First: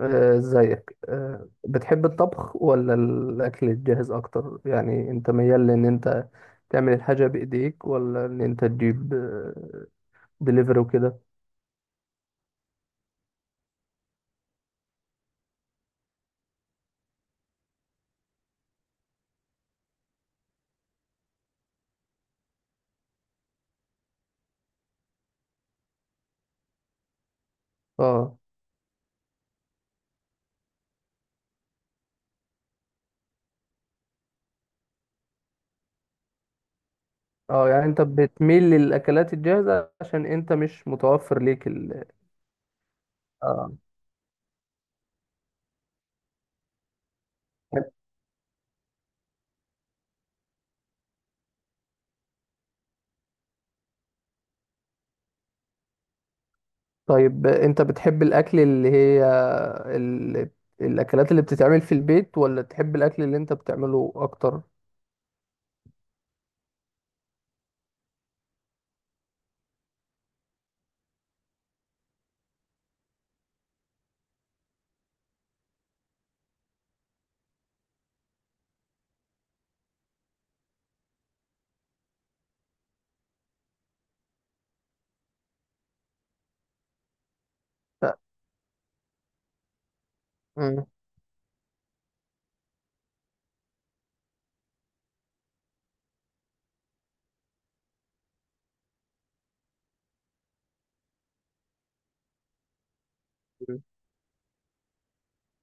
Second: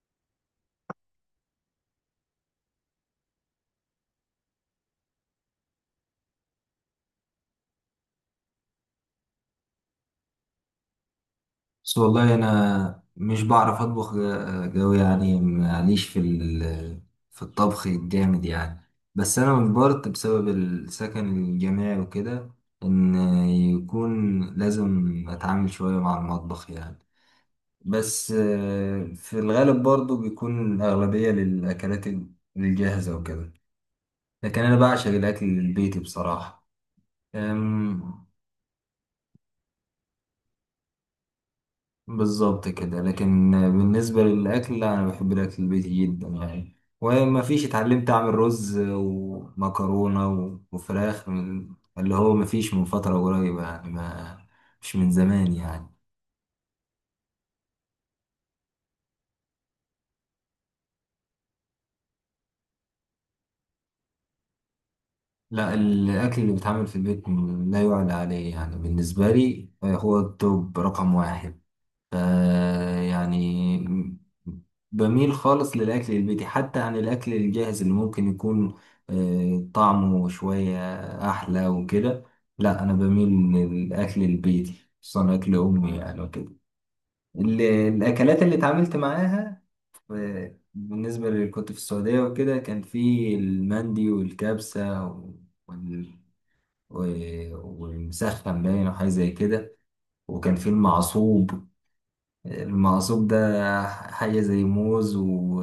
ازيك؟ بتحب الطبخ ولا الاكل الجاهز اكتر؟ يعني انت ميال لان انت تعمل الحاجه بايديك ولا ان انت تجيب دليفري وكده؟ بس والله انا مش بعرف اطبخ قوي يعني، معليش. في الطبخ الجامد يعني. بس انا مجبرت بسبب السكن الجامعي وكده، ان يكون لازم اتعامل شوية مع المطبخ يعني. بس اه، في الغالب برضو بيكون الاغلبية للاكلات الجاهزة وكده. لكن انا بعشق الاكل البيتي بصراحة. اه. يعني انت بتميل للاكلات الجاهزه عشان انت مش متوفر ليك بالظبط كده، لكن اه. بالنسبة للأكل، لا، أنا بحب الأكل البيتي جدا يعني، وما فيش اتعلمت أعمل رز ومكرونة وفراخ من اللي هو، ما فيش من فترة قريبة يعني. ما مش من زمان يعني. طيب، انت بتحب الاكل اللي هي ال... الاكلات اللي بتتعمل في البيت، ولا تحب الاكل اللي انت بتعمله اكتر؟ لا، الأكل اللي بيتعمل في البيت لا يعلى عليه يعني، بالنسبة لي هو التوب رقم واحد. ف- يعني بميل خالص للأكل البيتي، حتى عن الأكل الجاهز اللي ممكن يكون طعمه شوية أحلى وكده. لا، أنا بميل للأكل البيتي، خصوصا أكل أمي يعني وكده. لا. الأكلات اللي اتعاملت معاها، مم. بالنسبة اللي كنت في السعودية وكده، كان في المندي والكبسة وال- و- والمسخن باين، وحاجة زي كده. وكان في المعصوب. المقصوب ده حاجة زي موز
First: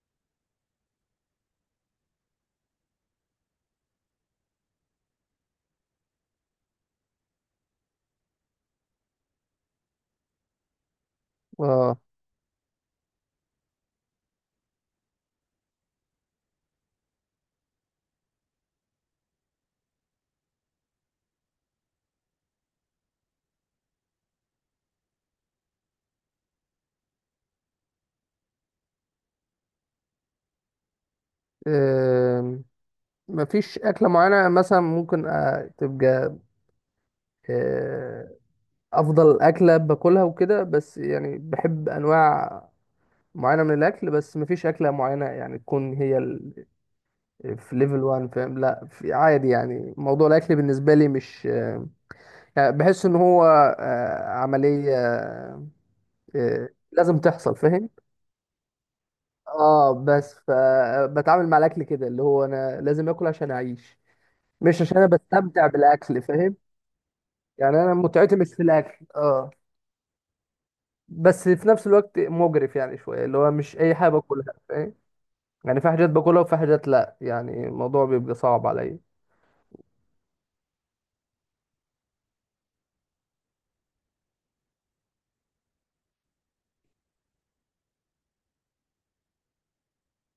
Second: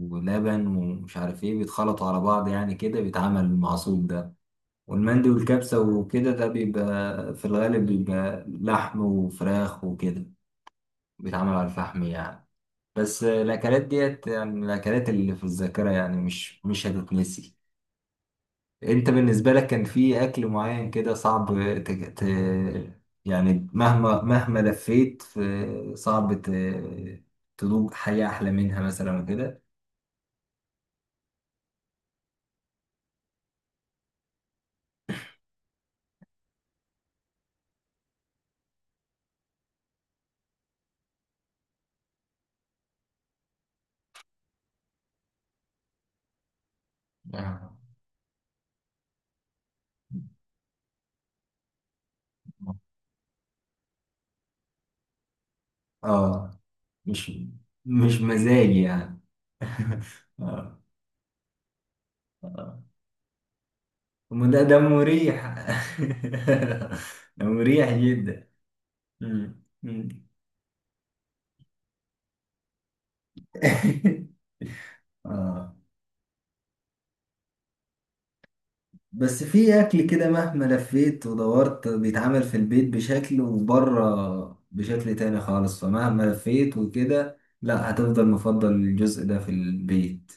ولبن ومش عارف ايه، بيتخلطوا على بعض يعني، كده بيتعمل المعصوب ده. والمندي والكبسة وكده، ده بيبقى في الغالب، بيبقى لحم وفراخ وكده، بيتعمل على اه. الفحم يعني. بس الأكلات ديت يعني، الأكلات اللي في الذاكرة يعني مش هتتنسي. انت بالنسبة لك كان في اكل معين كده صعب ت... ت... يعني مهما لفيت في، صعب تدوق حياة احلى منها مثلا وكده. مفيش أكلة معينة مثلا ممكن تبقى آه، أفضل أكلة باكلها وكده، بس يعني بحب أنواع معينة من الأكل. بس مفيش أكلة معينة يعني تكون هي آه. في ليفل 1، فاهم؟ لا، في عادي. يعني موضوع الأكل بالنسبة لي مش يعني بحس إن هو عملية، اه، لازم مش تحصل، فاهم؟ مش مزاجي يعني. اه. بس اه، فبتعامل مع الأكل كده، اللي هو اه، أنا لازم آكل عشان أعيش، أما ده مش عشان أنا مريح. بستمتع بالأكل، فاهم؟ ده يعني مريح انا متعتي جدا. مش في الاكل، اه. مم. مم. بس في نفس الوقت مجرف يعني شويه، اللي هو مش اي حاجه باكلها، فاهم؟ اه. يعني في حاجات باكلها وفي حاجات لا. يعني الموضوع بيبقى صعب عليا. بس في اكل كده، مهما لفيت ودورت، بيتعمل في البيت بشكل وبره بشكل تاني خالص، فمهما لفيت وكده، لا، هتفضل مفضل الجزء ده في البيت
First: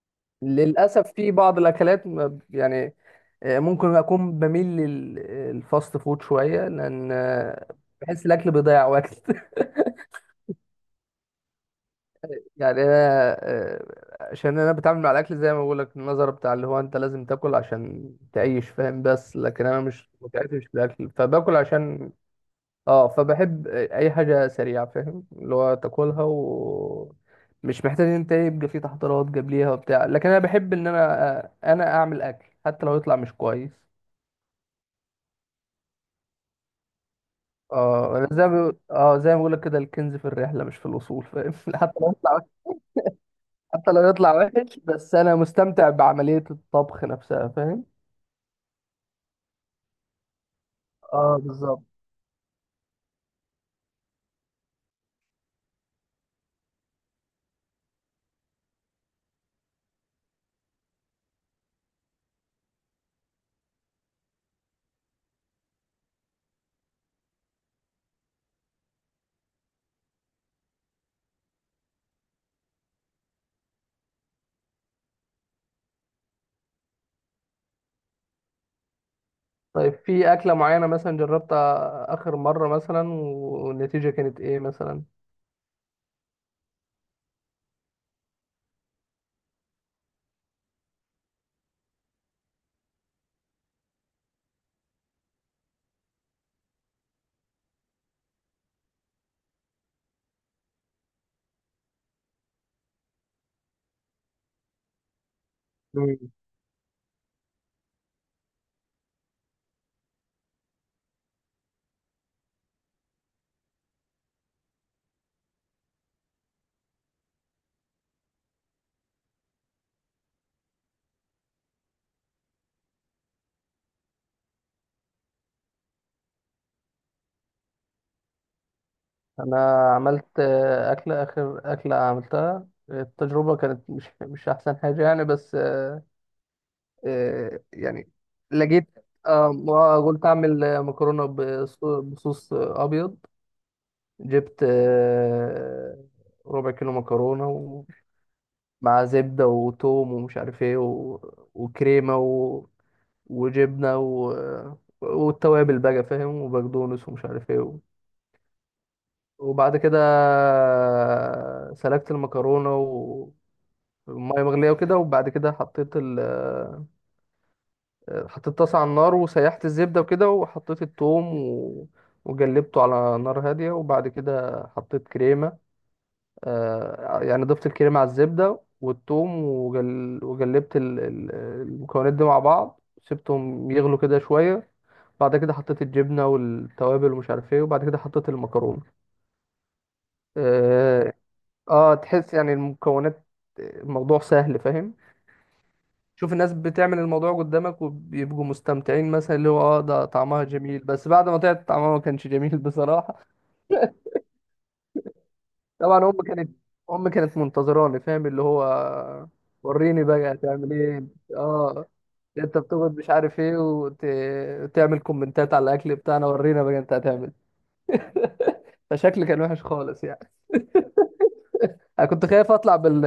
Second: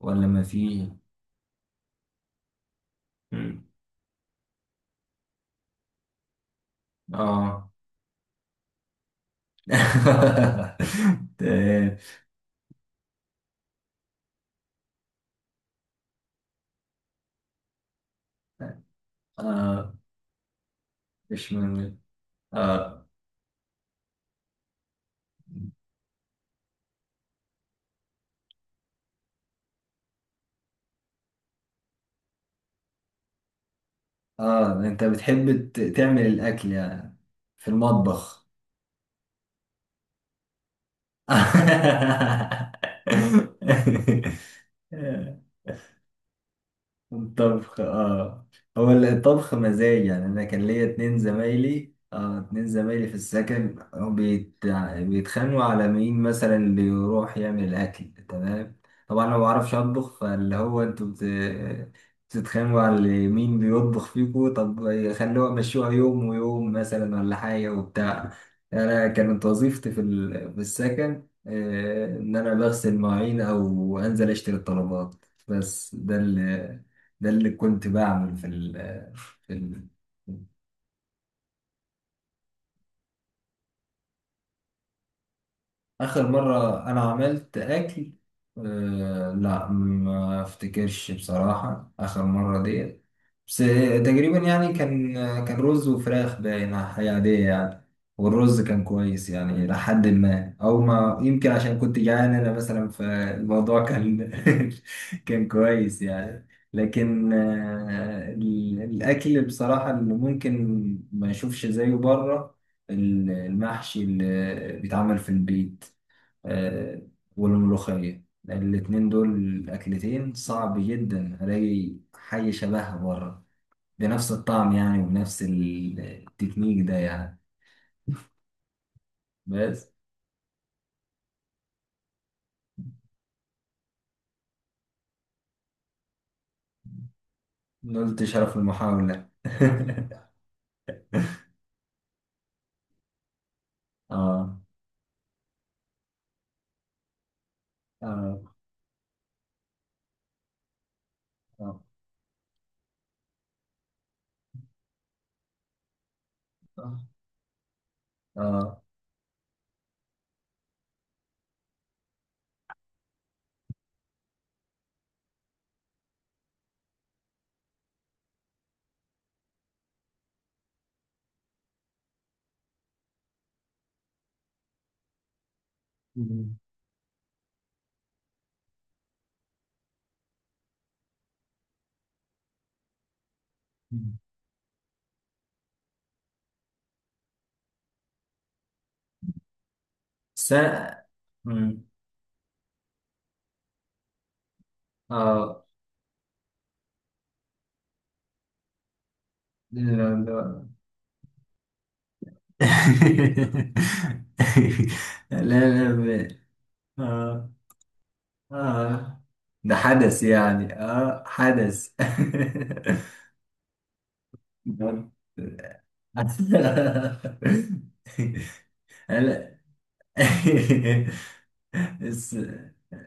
ولا ما في. للاسف في بعض الاكلات يعني، مم. ممكن اكون بميل للفاست فود شويه، لان اه. بحس الاكل بيضيع وقت. تمام. يعني انا، عشان انا بتعامل مع الاكل زي ما بقول لك، النظره بتاع اللي هو انت لازم تاكل عشان تعيش، فاهم؟ بس لكن انا اه. مش متعتي مش في الاكل، مش فباكل مهم. عشان، اه، اه. فبحب اي حاجه سريعه، فاهم؟ اللي هو تاكلها و مش محتاج ان انت يبقى في تحضيرات جاب ليها وبتاع. لكن انا بحب ان انا اعمل اكل حتى لو يطلع مش كويس. اه، انت بتحب تعمل الاكل يعني، في اه. انا المطبخ. زي ما بقول لك كده، الكنز في الرحله مش في الوصول، فاهم؟ حتى لو يطلع وحش، بس انا مستمتع بعمليه الطبخ نفسها، الطبخ. فاهم؟ اه، هو الطبخ مزاج يعني. انا كان ليا اتنين اه بالظبط. زمايلي، في السكن. بيتخانقوا على مين مثلا اللي يروح يعمل الاكل. تمام، طبعا انا ما بعرفش اطبخ، فاللي هو انتوا بتتخانقوا على مين بيطبخ فيكوا؟ طب خلوها مشوها يوم ويوم مثلا، ولا حاجة وبتاع. انا كانت وظيفتي في السكن ان انا بغسل مواعين او انزل اشتري الطلبات. بس ده اللي كنت بعمل في ال في ال طيب، في اكله معينه مثلا جربتها اخر مره مثلا والنتيجه كانت ايه مثلا؟ آخر مرة أنا عملت أكل. أه، لا ما أفتكرش بصراحة آخر مرة ديت. بس تقريبا يعني، كان رز وفراخ باينة، حاجة عادية يعني. والرز كان كويس يعني، إلى حد ما، أو ما يمكن عشان كنت جعان أنا مثلا، فالموضوع كان كان كويس يعني. لكن الأكل بصراحة اللي ممكن ما أشوفش زيه بره، المحشي اللي بيتعمل في البيت آه، والملوخية. الاتنين دول أكلتين صعب جدا ألاقي حاجة شبهها بره، بنفس الطعم يعني، وبنفس التكنيك ده يعني. انا بس عملت اكله، اخر اكله عملتها التجربه كانت مش احسن حاجه يعني، بس يعني نلت شرف لقيت، المحاولة. ما قلت اعمل مكرونه بصوص ابيض. آه. جبت ربع كيلو مكرونه آه. مع زبده وتوم ومش عارف ايه، آه. وكريمه، وجبنه، والتوابل بقى، فاهم؟ آه. وبقدونس ومش عارف ايه. آه. وبعد كده سلقت المكرونة والمية مغلية وكده، وبعد كده حطيت طاسة على النار، وسيحت الزبدة وكده، وحطيت التوم وجلبته على نار هادية، وبعد كده حطيت كريمة. مم. يعني ضفت الكريمة على الزبدة والتوم، وجلبت المكونات دي مع بعض، سبتهم يغلوا كده شوية. بعد كده حطيت الجبنة والتوابل ومش عارف ايه، وبعد كده حطيت المكرونة. س آه، مم. اه تحس يعني المكونات، الموضوع سهل، فاهم؟ آه. شوف الناس بتعمل الموضوع قدامك وبيبقوا مستمتعين مثلا، اللي هو لا، ده طعمها لا. جميل، بس بعد ما طلعت طعمها ما كانش جميل. بصراحة. لا. لا، طبعا امي كانت آه. منتظراني، فاهم؟ اللي هو آه. ده وريني حدث بقى هتعمل يعني، ايه. آه اه. حدث. انت بتقعد مش عارف ايه وتعمل ده- كومنتات على الاكل بتاعنا، ورينا بقى انت هتعمل. فشكلي كان هلا. وحش خالص يعني. انا كنت بس. خايف اطلع بال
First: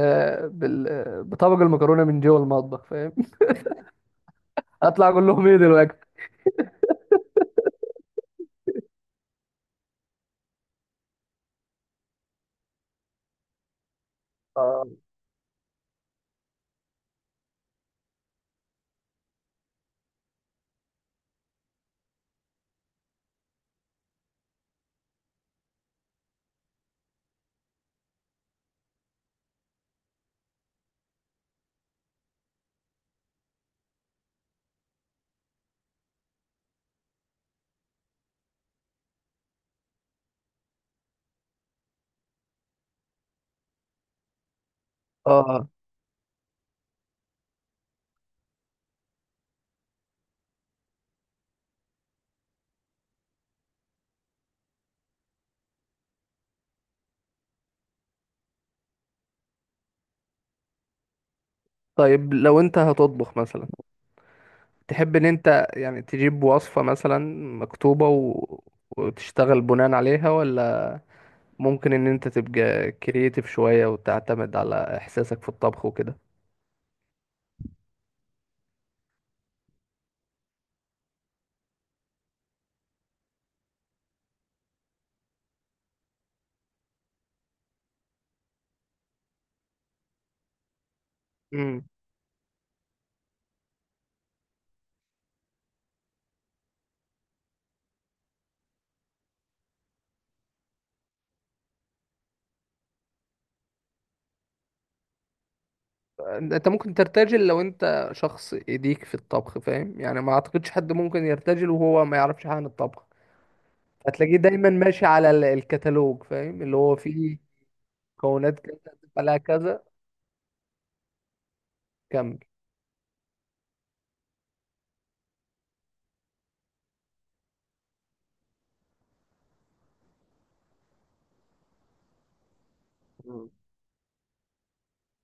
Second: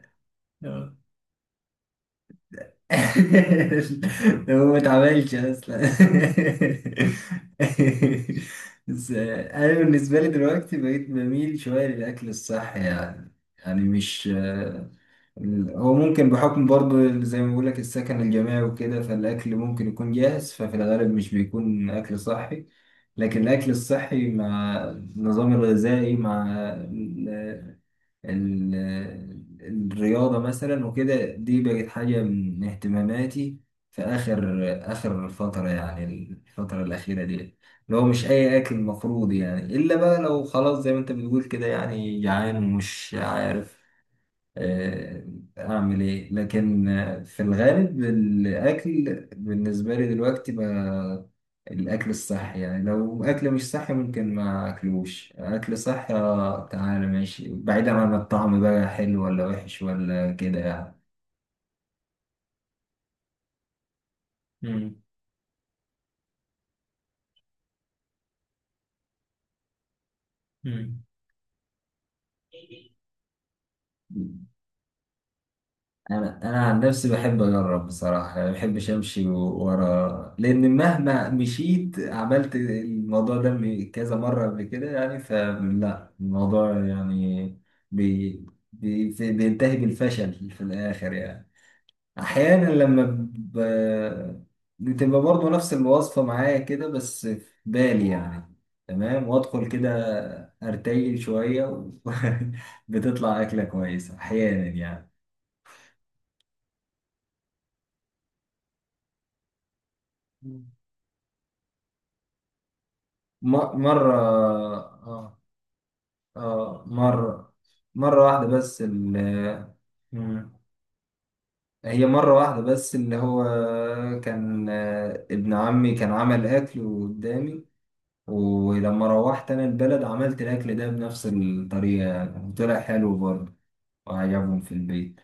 بال بطبق المكرونة من جوه المطبخ، فاهم؟ هو ما اطلع اقول اتعملش لهم ايه اصلا. دلوقتي. بس انا بالنسبه لي دلوقتي بقيت بميل شويه للاكل الصحي يعني. يعني مش. اه، هو ممكن بحكم برضو، زي ما بقولك، السكن الجامعي وكده، فالاكل ممكن يكون جاهز، ففي الغالب مش بيكون اكل صحي. لكن الاكل الصحي، مع النظام الغذائي، مع الرياضة مثلا وكده، دي بقت حاجة من اهتماماتي في آخر، فترة يعني، الفترة الأخيرة دي، اللي هو مش أي أكل المفروض يعني، إلا بقى لو خلاص زي ما أنت بتقول كده، يعني جعان ومش عارف آه، اه. اعمل ايه. لكن في الغالب، الاكل بالنسبه لي دلوقتي بقى الاكل الصحي يعني. لو اكل مش صحي، ممكن ما اكلوش. اكل صحي تعالى ماشي، بعيدا عن الطعم بقى حلو ولا وحش ولا كده يعني. طيب لو انت هتطبخ مثلا، مم. تحب ان انت يعني تجيب وصفة مثلا مكتوبة وتشتغل بناء عليها، ولا ممكن ان انت تبقى كرييتيف شوية مم. وتعتمد على احساسك في الطبخ وكده؟ انا عن نفسي بحب اجرب بصراحه يعني، ما بحبش امشي ورا، لان مهما مشيت، عملت الموضوع ده كذا مره قبل كده يعني، فلا الموضوع يعني بي بينتهي بالفشل في الاخر يعني. امم احيانا لما ب... بتبقى برضه نفس الوصفه معايا كده، بس في بالي يعني، تمام، وادخل كده ارتجل شويه بتطلع اكله كويسه احيانا يعني. انت ممكن ترتجل لو انت شخص ايديك في الطبخ، فاهم؟ يعني ما اعتقدش حد ممكن يرتجل وهو ما يعرفش حاجة عن الطبخ. م- مرة هتلاقيه دايما ماشي على آه الكتالوج، فاهم؟ اللي آه هو فيه مرة مرة واحدة مكونات كذا بس. ال تبقى لها كذا. مم. هي مرة كمل. واحدة بس، اللي هو كان ابن عمي كان عمل أكل قدامي، ولما روحت أنا البلد عملت الأكل ده بنفس الطريقة يعني، وطلع حلو برضه، وعجبهم في البيت.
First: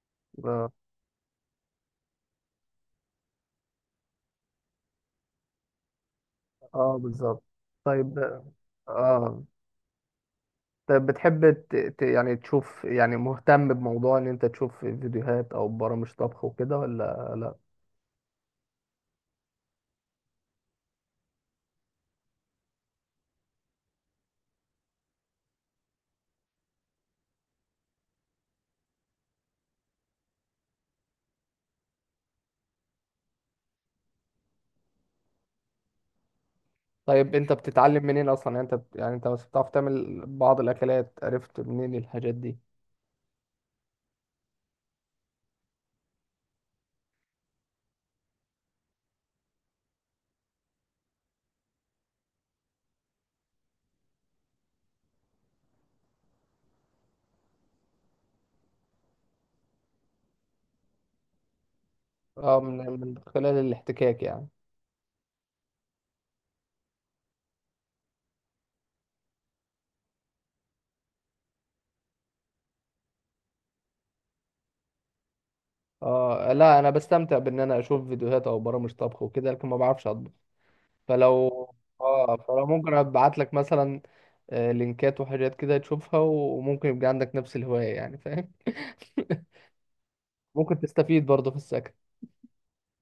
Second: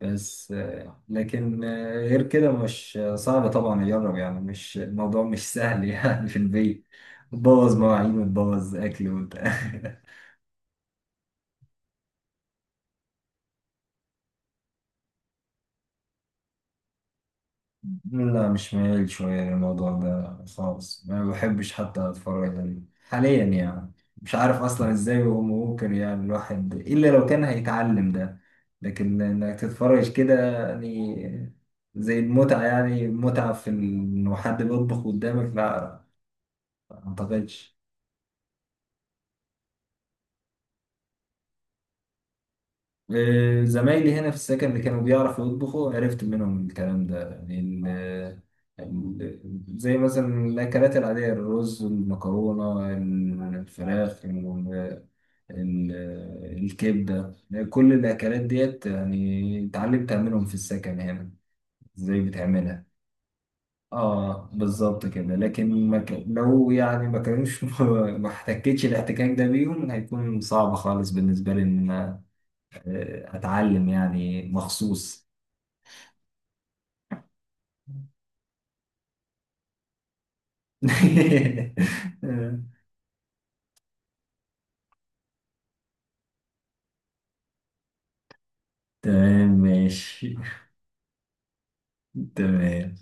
بس مم. لكن غير كده مش صعب طبعا أجرب يعني، مش الموضوع مش سهل يعني، في البيت اه بالظبط. بوظ مواعين طيب، وتبوظ أكل اه وبتاع. طيب، بتحب يعني تشوف، يعني مهتم بموضوع ان انت تشوف فيديوهات او برامج طبخ وكده ولا لا؟ لا، مش ميال شوية للموضوع ده خالص، ما بحبش حتى أتفرج عليه حاليا يعني. مش عارف أصلا إزاي هو ممكن يعني الواحد، إلا لو كان هيتعلم ده، لكن إنك تتفرج كده يعني، زي المتعة يعني، متعة في إنه حد بيطبخ قدامك، لا، ما طيب انت أعتقدش. بتتعلم منين اصلا؟ يعني انت يعني انت بس بتعرف تعمل بعض الاكلات، عرفت منين الحاجات دي؟ زمايلي هنا في السكن اللي كانوا بيعرفوا يطبخوا، عرفت منهم الكلام ده يعني. ال- زي مثلا الأكلات العادية، الرز، المكرونة، الفراخ، ال- الكبدة. كل الأكلات ديت يعني اتعلمت أعملهم في السكن هنا. ازاي اه، بتعملها؟ من خلال الاحتكاك يعني. اه، بالظبط كده. لكن ما ك... لو يعني ما كانوش ما احتكتش الاحتكاك ده بيهم، هيكون صعب خالص بالنسبة لي اتعلم يعني مخصوص. اه، لا، انا بستمتع بان انا اشوف فيديوهات او برامج طبخ وكده، لكن ما بعرفش اطبخ. فلو، اه، آه، فلو ممكن ابعت لك مثلا لينكات وحاجات كده تشوفها، وممكن يبقى عندك نفس الهواية، يعني فاهم. تمام ماشي. ممكن تستفيد برضه في السكن. تمام